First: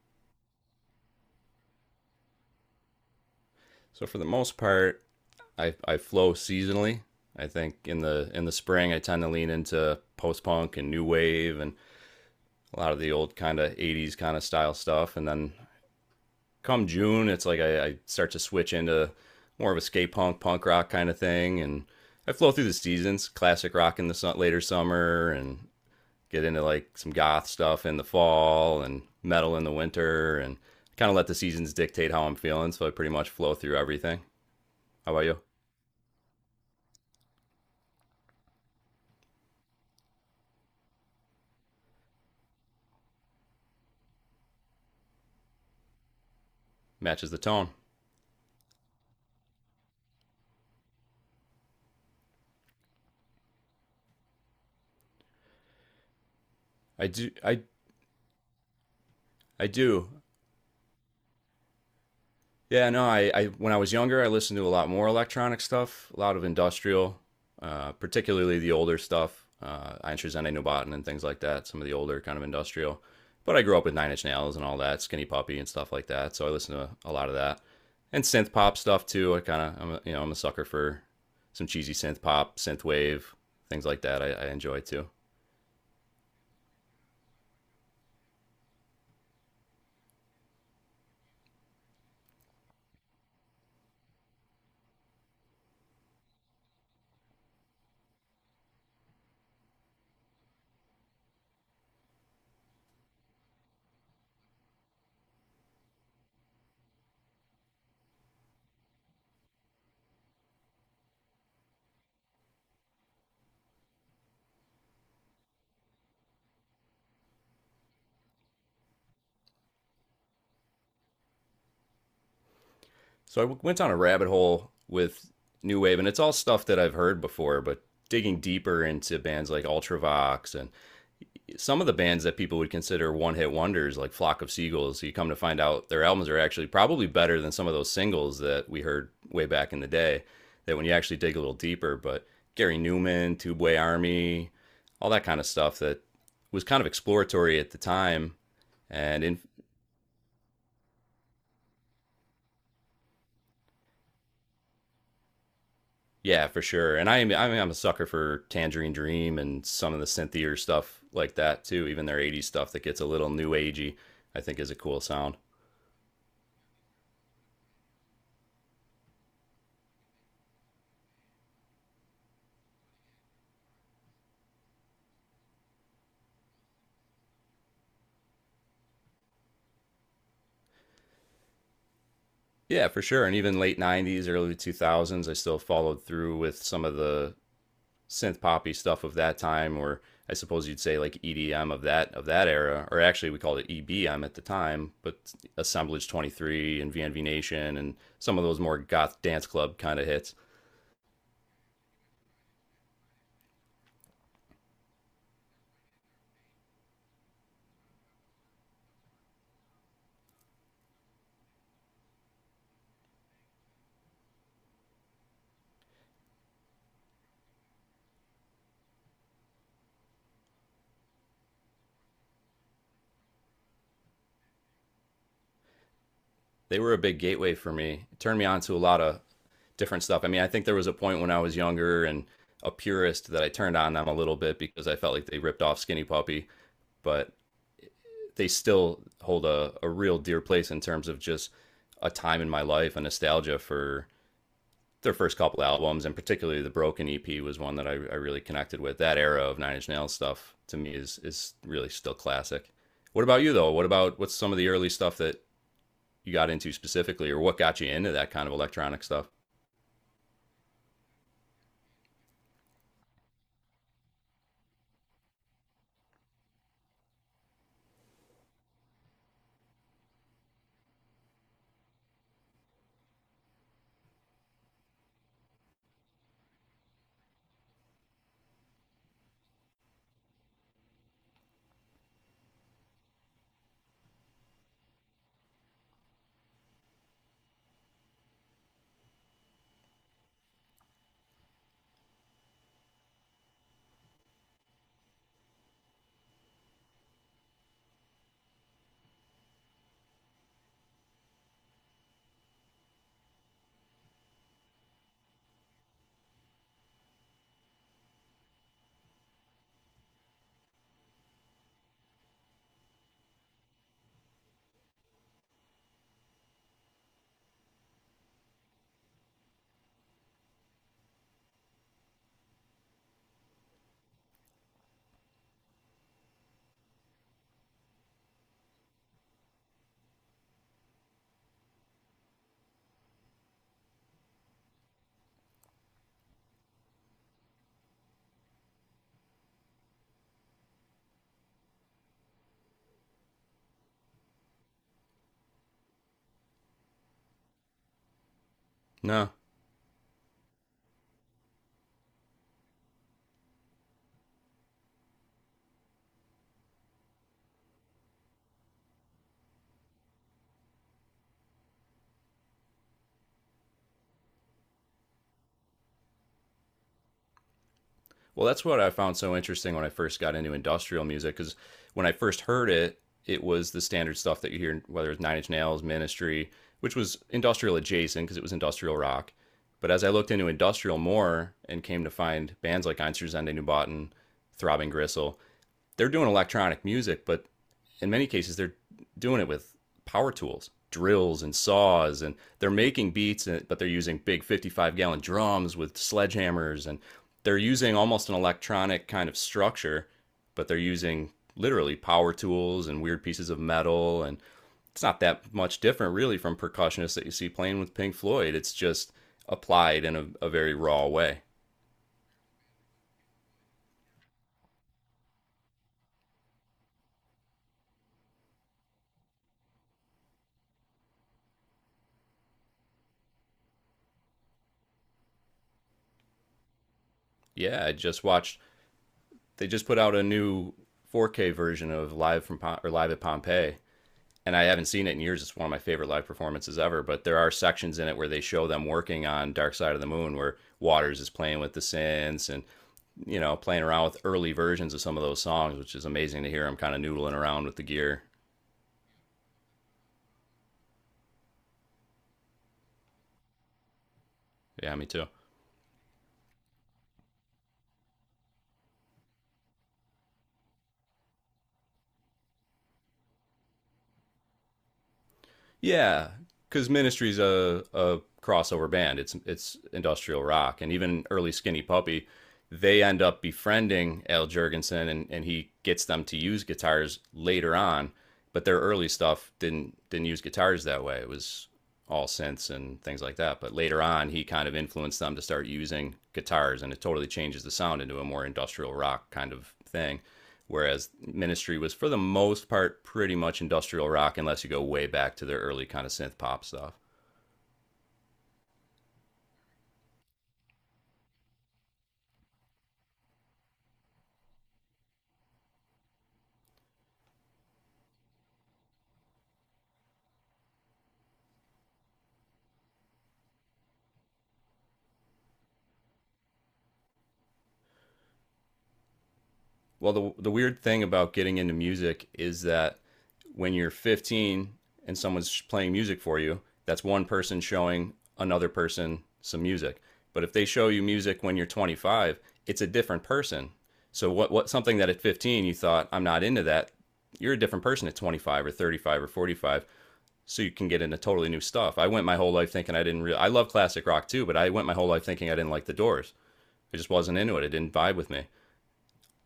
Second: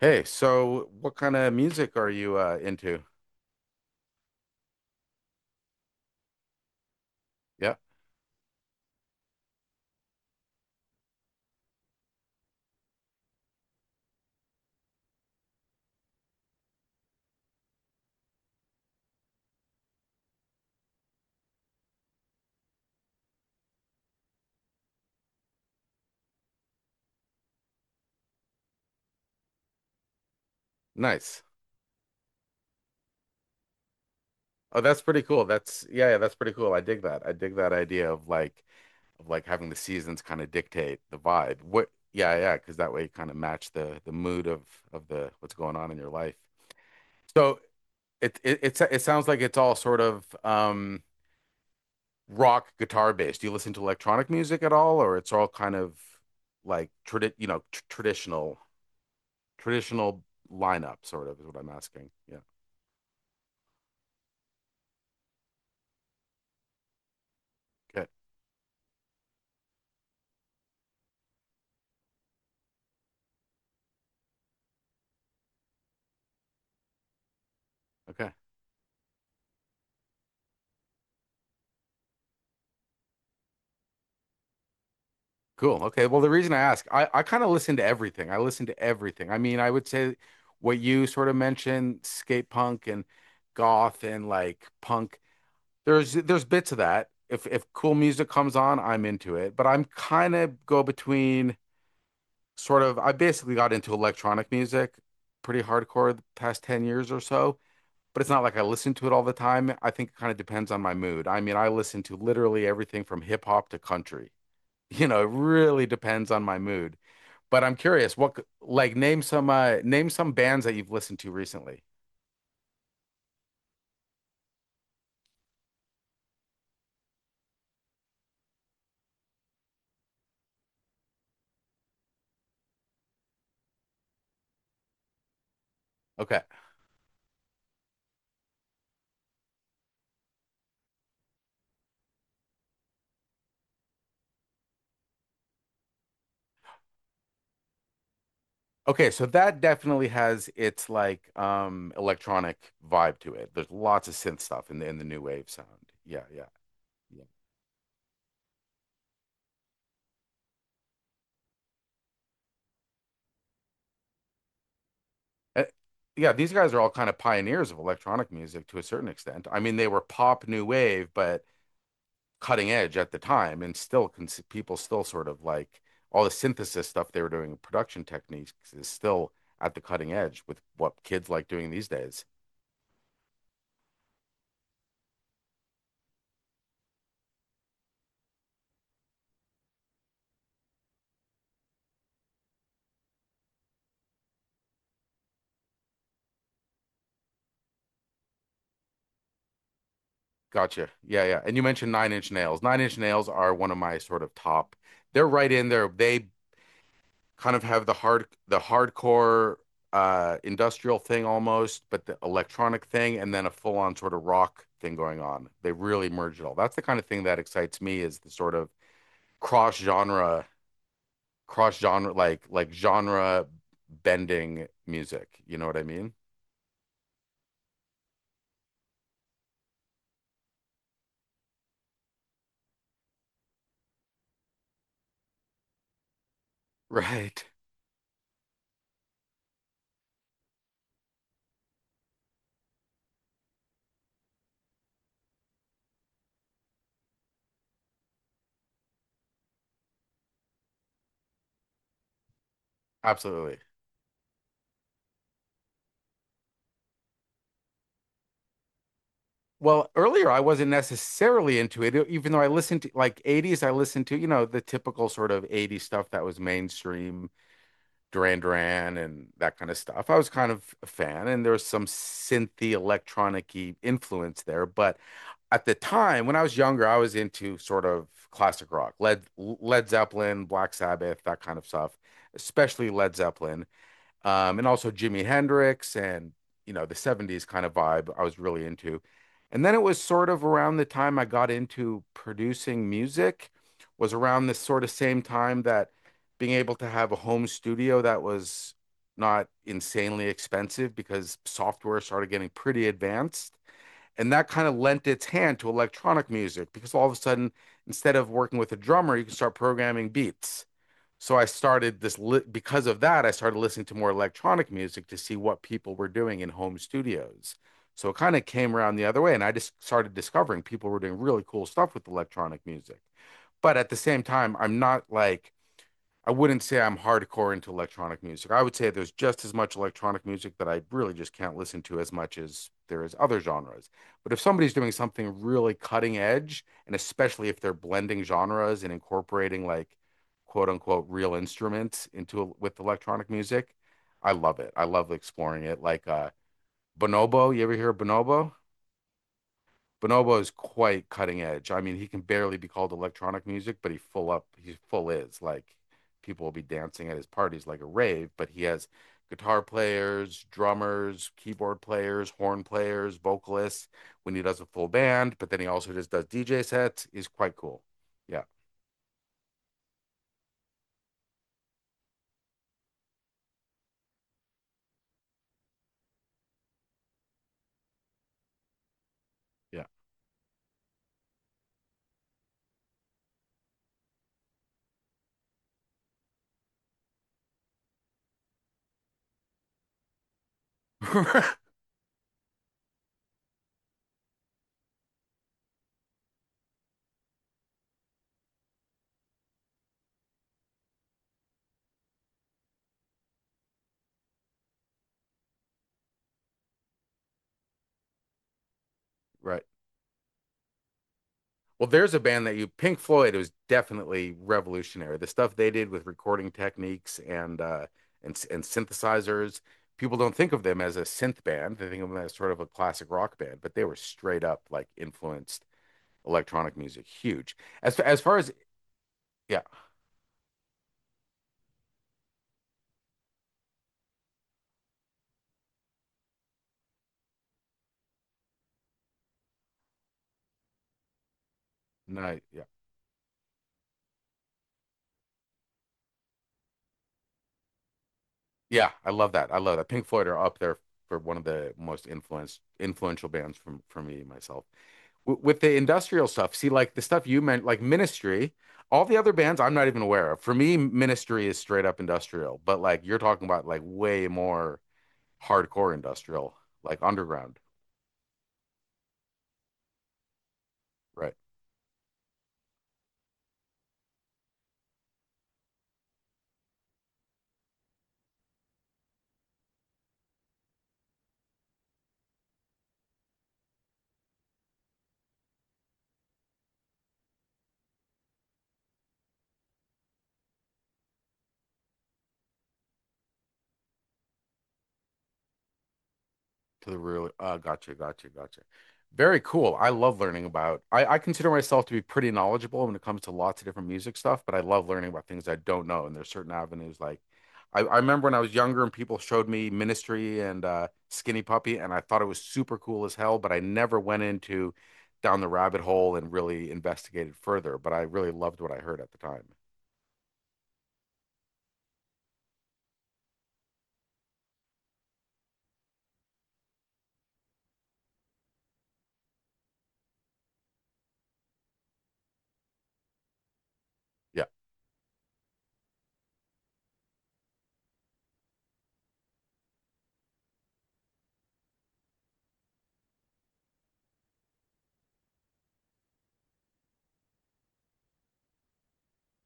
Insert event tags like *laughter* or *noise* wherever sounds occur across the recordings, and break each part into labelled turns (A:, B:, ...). A: Hey, so what kind of music are you into?
B: So for the most part, I flow seasonally. I
A: Yeah,
B: think in the spring I tend to lean into post punk and new wave, and a lot of the old kind of 80s kind of style stuff. And then come June it's like I start to switch into more of a skate punk punk rock kind of thing. And I flow through the seasons, classic rock in the later summer, and get into like some goth stuff in the fall and metal in the winter, and kind of let the
A: nice.
B: seasons dictate how I'm feeling, so I pretty much flow through everything.
A: Oh, that's
B: How
A: pretty
B: about you?
A: cool. That's pretty cool. I dig that. I dig that idea of like having the seasons kind of dictate the vibe. Because that way you kind of match the mood of the what's going on in your life.
B: Matches the
A: So
B: tone.
A: it sounds like it's all sort of rock guitar based. Do you listen to electronic music at all, or it's all kind of like
B: I do.
A: tradi you know
B: I
A: tr traditional
B: I do.
A: traditional lineup sort of is what I'm asking. Yeah.
B: Yeah. No. I when I was younger, I listened to a lot more electronic stuff, a lot of industrial,
A: Good.
B: particularly the older stuff, Einstein Nubaten and things like that. Some of the older kind of industrial. But I grew up with Nine Inch Nails and all that, Skinny Puppy and stuff like that. So I listened to a lot of that, and
A: Okay.
B: synth pop stuff too. I kind of, I'm a sucker for some cheesy synth pop, synth wave, things like that. I enjoy too.
A: Cool. Okay. Well, the reason I ask, I kind of listen to everything. I listen to everything. I mean, I would say what you sort of mentioned, skate punk and goth and like punk. There's bits of that. If cool music comes on, I'm into it. But I'm kind of go between sort of I basically got into electronic music pretty hardcore the past 10 years or so. But it's not like I listen to it all the time. I think it kind of depends on my mood. I mean, I listen to literally everything from hip hop to country. *laughs* It really depends on my mood. But I'm curious, what c- like name some bands that you've listened to recently.
B: So I went down a rabbit hole with new wave, and it's all stuff that I've heard before, but digging deeper into bands like Ultravox and some of the bands that people would consider one hit wonders, like Flock of Seagulls. You come to find out their albums are
A: Okay.
B: actually probably better than some of those singles that we heard way back in the day. That when you actually dig a little deeper, but Gary Newman, Tubeway Army, all that kind of stuff that was kind of exploratory at the time
A: Okay,
B: and
A: so
B: in,
A: that definitely has its like electronic vibe to it. There's lots of synth stuff in the new wave sound. Yeah, yeah.
B: yeah, for sure. And
A: Yeah.
B: I mean, I'm a sucker for Tangerine Dream and some of the synthier stuff like that too, even their 80s stuff that gets a little new agey, I think is a cool sound.
A: Uh, yeah, these guys are all kind of pioneers of electronic music to a certain extent. I mean, they were pop new wave, but cutting edge at the time and still cons people still sort of like all the synthesis stuff they were doing production techniques is still at the cutting edge with what kids like doing these days.
B: Yeah, for sure. And even late 90s, early 2000s, I still followed through with some of the synth poppy stuff of that time, or I suppose you'd say like EDM of that era, or actually we called it EBM at the time, but Assemblage 23 and VNV Nation and some of those more goth dance club kind of hits.
A: Gotcha. Yeah, yeah. And you mentioned Nine Inch Nails. Nine Inch Nails are one of my sort of top. They're right in there. They kind of have the hardcore industrial thing almost, but the electronic thing and then a full on sort of rock thing going on. They really merge it all. That's the kind of thing that excites me is the sort of cross genre cross genre like genre bending music. You know what I mean? *laughs*
B: They were a big gateway for me. It turned me on to a lot of different stuff. I mean, I think there was a point when I was younger and a purist that I turned on them a little bit, because I felt like they ripped off Skinny Puppy, but
A: Right.
B: they still hold a real dear place in terms of just a time in my life and nostalgia for their first couple albums, and particularly the broken EP was one that I really connected with. That era of Nine Inch Nails stuff to me is really still classic. What about you
A: Absolutely.
B: though? What about what's some of the early stuff that you got into specifically, or what got you into that kind of electronic stuff?
A: Well, earlier I wasn't necessarily into it, even though I listened to like 80's, I listened to, you know, the typical sort of 80's stuff that was mainstream. Duran Duran and that kind of stuff. I was kind of a fan, and there was some synthy electronic-y influence there. But at the time, when I was younger, I was into sort of classic rock, Led Zeppelin, Black Sabbath, that kind of stuff, especially Led Zeppelin and also Jimi Hendrix and you know the 70's kind of vibe I was really into. And then it was sort of around the time I got into producing music was around this sort of same time that being able to have a home studio that was not insanely expensive because software started getting pretty advanced. And that kind of lent its hand to electronic music because all of a sudden, instead of working with a drummer, you can start programming beats. So I started because of that, I started listening to more electronic music to see what people were doing in home studios. So it kind of came around the other way, and I just started discovering people were doing really cool stuff with electronic music. But at the same time, I'm not like I wouldn't say I'm hardcore into electronic music. I would say there's just as much electronic music that I really just can't listen to as much as there is other genres. But if somebody's doing something really cutting edge, and especially if they're blending genres and incorporating like quote unquote real instruments into with electronic music, I love it. I love exploring it. Like Bonobo, you ever hear of Bonobo?
B: No.
A: Bonobo is quite cutting edge. I mean, he can barely be called electronic music, but he full is. Like people will be dancing at his parties like a rave, but he has guitar players, drummers, keyboard players, horn players, vocalists when he does a full band, but then he also just does DJ sets. He's quite cool. Yeah.
B: Well, that's what I found so interesting when I first got into industrial music, because when I first heard it, it was the standard stuff that you hear, whether it's Nine Inch Nails, Ministry, which was industrial adjacent because it was industrial rock.
A: Yeah.
B: But as I looked into industrial more and came to find bands like Einstürzende Nubauten, Throbbing Gristle, they're doing electronic music, but in many cases they're doing it with power tools, drills and
A: *laughs*
B: saws, and they're making beats, eh, but they're using big 55 gallon drums with sledgehammers, and they're using almost an electronic kind of structure, but they're using literally power tools and weird pieces of metal, and it's not that much different really from percussionists that you see playing with Pink Floyd. It's just
A: Right.
B: applied in a very raw way.
A: Well, there's a band that Pink Floyd, was definitely revolutionary. The stuff they did with recording techniques and and synthesizers, people don't think of them as a synth band. They think of them as sort of a classic rock band, but they were straight up like influenced electronic music, huge.
B: Yeah, I
A: As
B: just
A: far as
B: watched
A: yeah,
B: they just put out a new 4K version of Live at Pompeii, and I haven't seen it in years. It's one of my favorite live performances ever. But there are sections in it where they show them working on Dark Side of the Moon, where Waters is playing with the
A: no,
B: synths and
A: yeah,
B: you know playing around with early versions of some of those songs, which is amazing to hear him kind of noodling around with the gear.
A: yeah, I love that. I love that. Pink Floyd are up there for one of the most influenced influential bands from for me myself.
B: Yeah, me too.
A: With the industrial stuff. See, like the stuff you meant, like Ministry, all the other bands I'm not even aware of. For me, Ministry is straight up industrial, but like you're talking about like way more hardcore
B: Yeah,
A: industrial,
B: because
A: like
B: Ministry's
A: underground,
B: a a crossover band. It's industrial rock, and even
A: right?
B: early Skinny Puppy, they end up befriending Al Jurgensen, and he gets them to use guitars later on. But their early stuff didn't use guitars that way. It was all synths and things like that. But later on, he kind of influenced them to start using guitars, and it totally changes the sound into a more industrial rock kind of thing. Whereas Ministry was for the most part pretty much industrial rock, unless you go way back to their early kind of synth pop
A: To
B: stuff.
A: the real. Gotcha. Very cool. I love learning about. I consider myself to be pretty knowledgeable when it comes to lots of different music stuff, but I love learning about things I don't know. And there's certain avenues like I remember when I was younger and people showed me Ministry and Skinny Puppy, and I thought it was super cool as hell, but I never went into down the rabbit hole and really investigated further. But I really loved what I heard at the time.
B: Well, the weird thing about getting into music is that when you're 15 and someone's playing music for you, that's one person showing another person some music. But if they show you music when you're 25, it's a different person. So
A: Yeah,
B: what something that at 15 you thought I'm not into that, you're a different person at 25 or 35 or 45, so you can get into totally new stuff. I went my whole life thinking I didn't really I love classic rock too, but I went my whole life thinking I didn't like the Doors. I just wasn't into it. It didn't vibe with me.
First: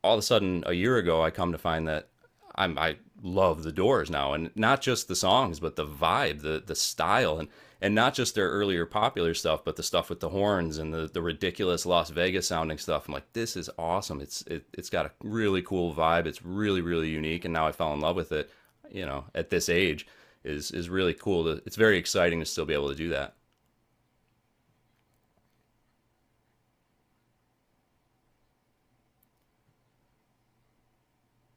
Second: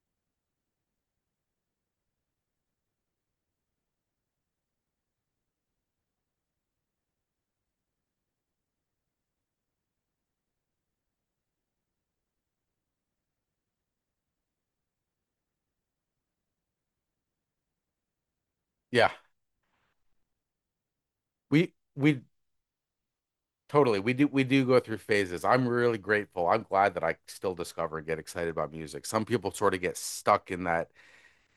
B: All of a sudden a year ago I come to find that I love the Doors now, and not just the songs but the vibe, the style, and not just their earlier popular stuff but the stuff with the horns and the ridiculous Las Vegas sounding stuff. I'm like, this is awesome. It's got a really cool vibe. It's really really unique, and now I fell in love with it,
A: yeah.
B: at this age is really cool it's very
A: We
B: exciting to still be able to do that.
A: Totally. We do go through phases. I'm really grateful. I'm glad that I still discover and get excited about music. Some people sort of get stuck in that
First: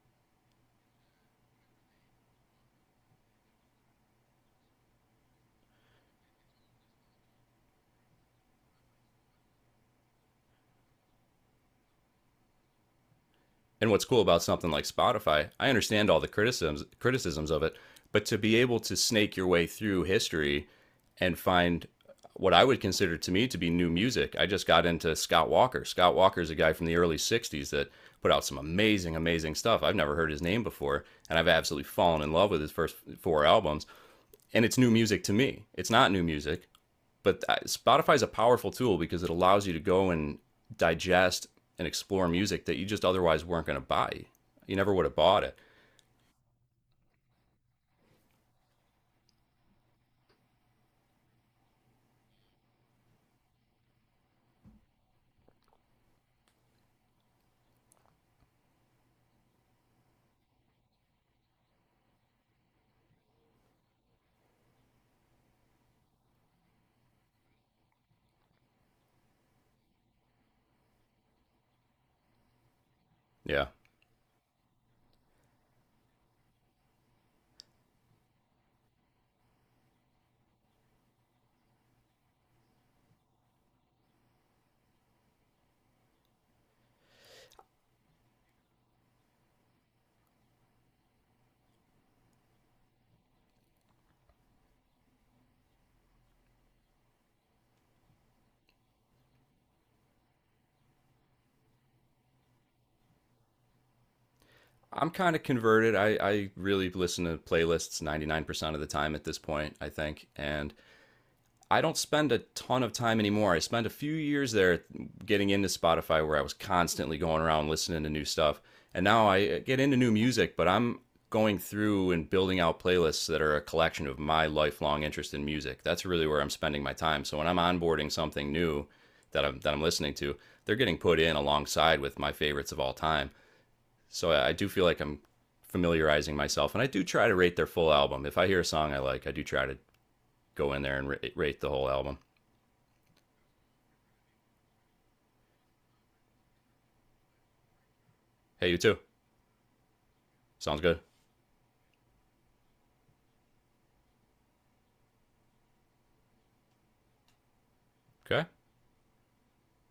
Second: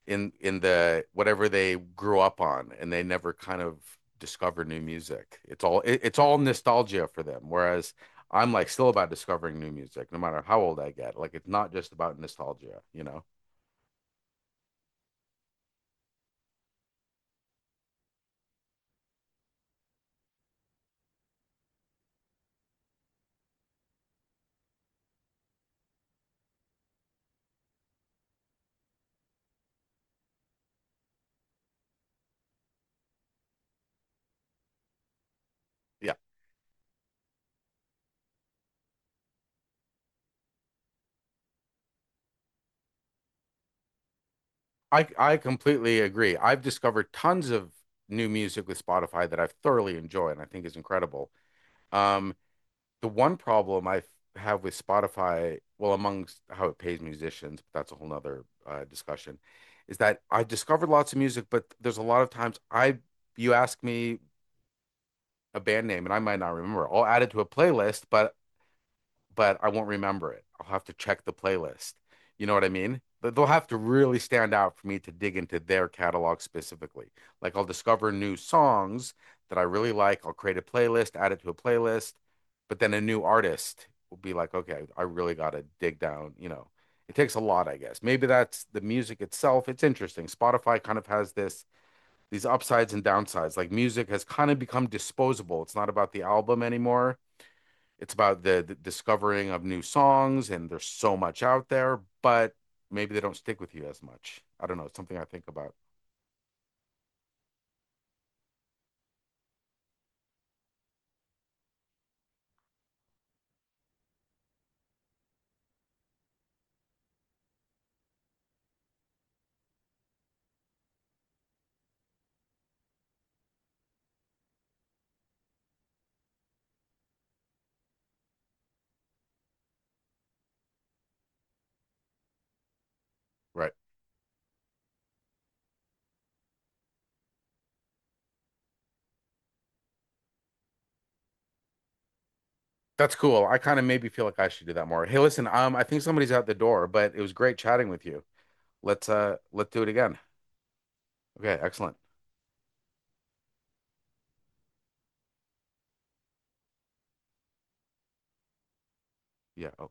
A: in the whatever they grew up on and they never kind of discover new music. It's all nostalgia for them. Whereas I'm like still about discovering new music no matter how old I get. Like it's not just about nostalgia, you know.
B: And what's cool about something like Spotify, I understand all the criticisms of it, but to be able to snake your way through history and find what I would consider to me to be new music. I just got into Scott Walker. Scott Walker is a guy from the early 60s that put out some amazing, amazing stuff. I've never heard his name before, and I've absolutely fallen in love with his first four albums. And it's new music to me. It's not
A: Yeah.
B: new music, but Spotify is a powerful tool because it allows you to go and digest and explore music that you just otherwise weren't going to buy. You never would
A: I
B: have
A: I
B: bought it.
A: completely agree. I've discovered tons of new music with Spotify that I've thoroughly enjoyed and I think is incredible. Um the one problem I have with Spotify, well, amongst how it pays musicians, but that's a whole nother discussion, is that I discovered lots of music, but there's a lot of you ask me a band name and I might not remember. I'll add it to a playlist, but I won't remember it. I'll have to check the playlist. You know what I mean? They'll have
B: Yeah.
A: to really stand out for me to dig into their catalog specifically. Like I'll discover new songs that I really like. I'll create a playlist, add it to a playlist, but then a new artist will be like, okay, I really gotta dig down, you know. It takes a lot, I guess. Maybe that's the music itself. It's interesting. Spotify kind of has this these upsides and downsides. Like music has kind of become disposable. It's not about the album anymore, it's about the discovering of new songs, and there's so much out there, but maybe they don't stick with you as much. I don't know. It's
B: I'm
A: something I
B: kind of
A: think about.
B: converted. I really listen to playlists 99% of the time at this point, I think. And I don't spend a ton of time anymore. I spent a few years there getting into Spotify where I was constantly going around listening to new stuff. And now I get into new music, but I'm going through and building out playlists that are a collection of my lifelong interest in music. That's really where I'm spending my time. So when I'm onboarding something new that I'm listening to, they're getting put in alongside with my favorites of all time.
A: Right.
B: So I do feel like I'm familiarizing myself, and I do try to rate their full album. If I hear a song I like, I do try to go in there and rate the whole album.
A: That's cool. I kind of maybe feel like I should do that more. Hey, listen, I think somebody's out the door, but it was great chatting with you.
B: Hey, you too.
A: Let's do it again.
B: Sounds good.
A: Okay, excellent.
B: Okay.
A: Yeah.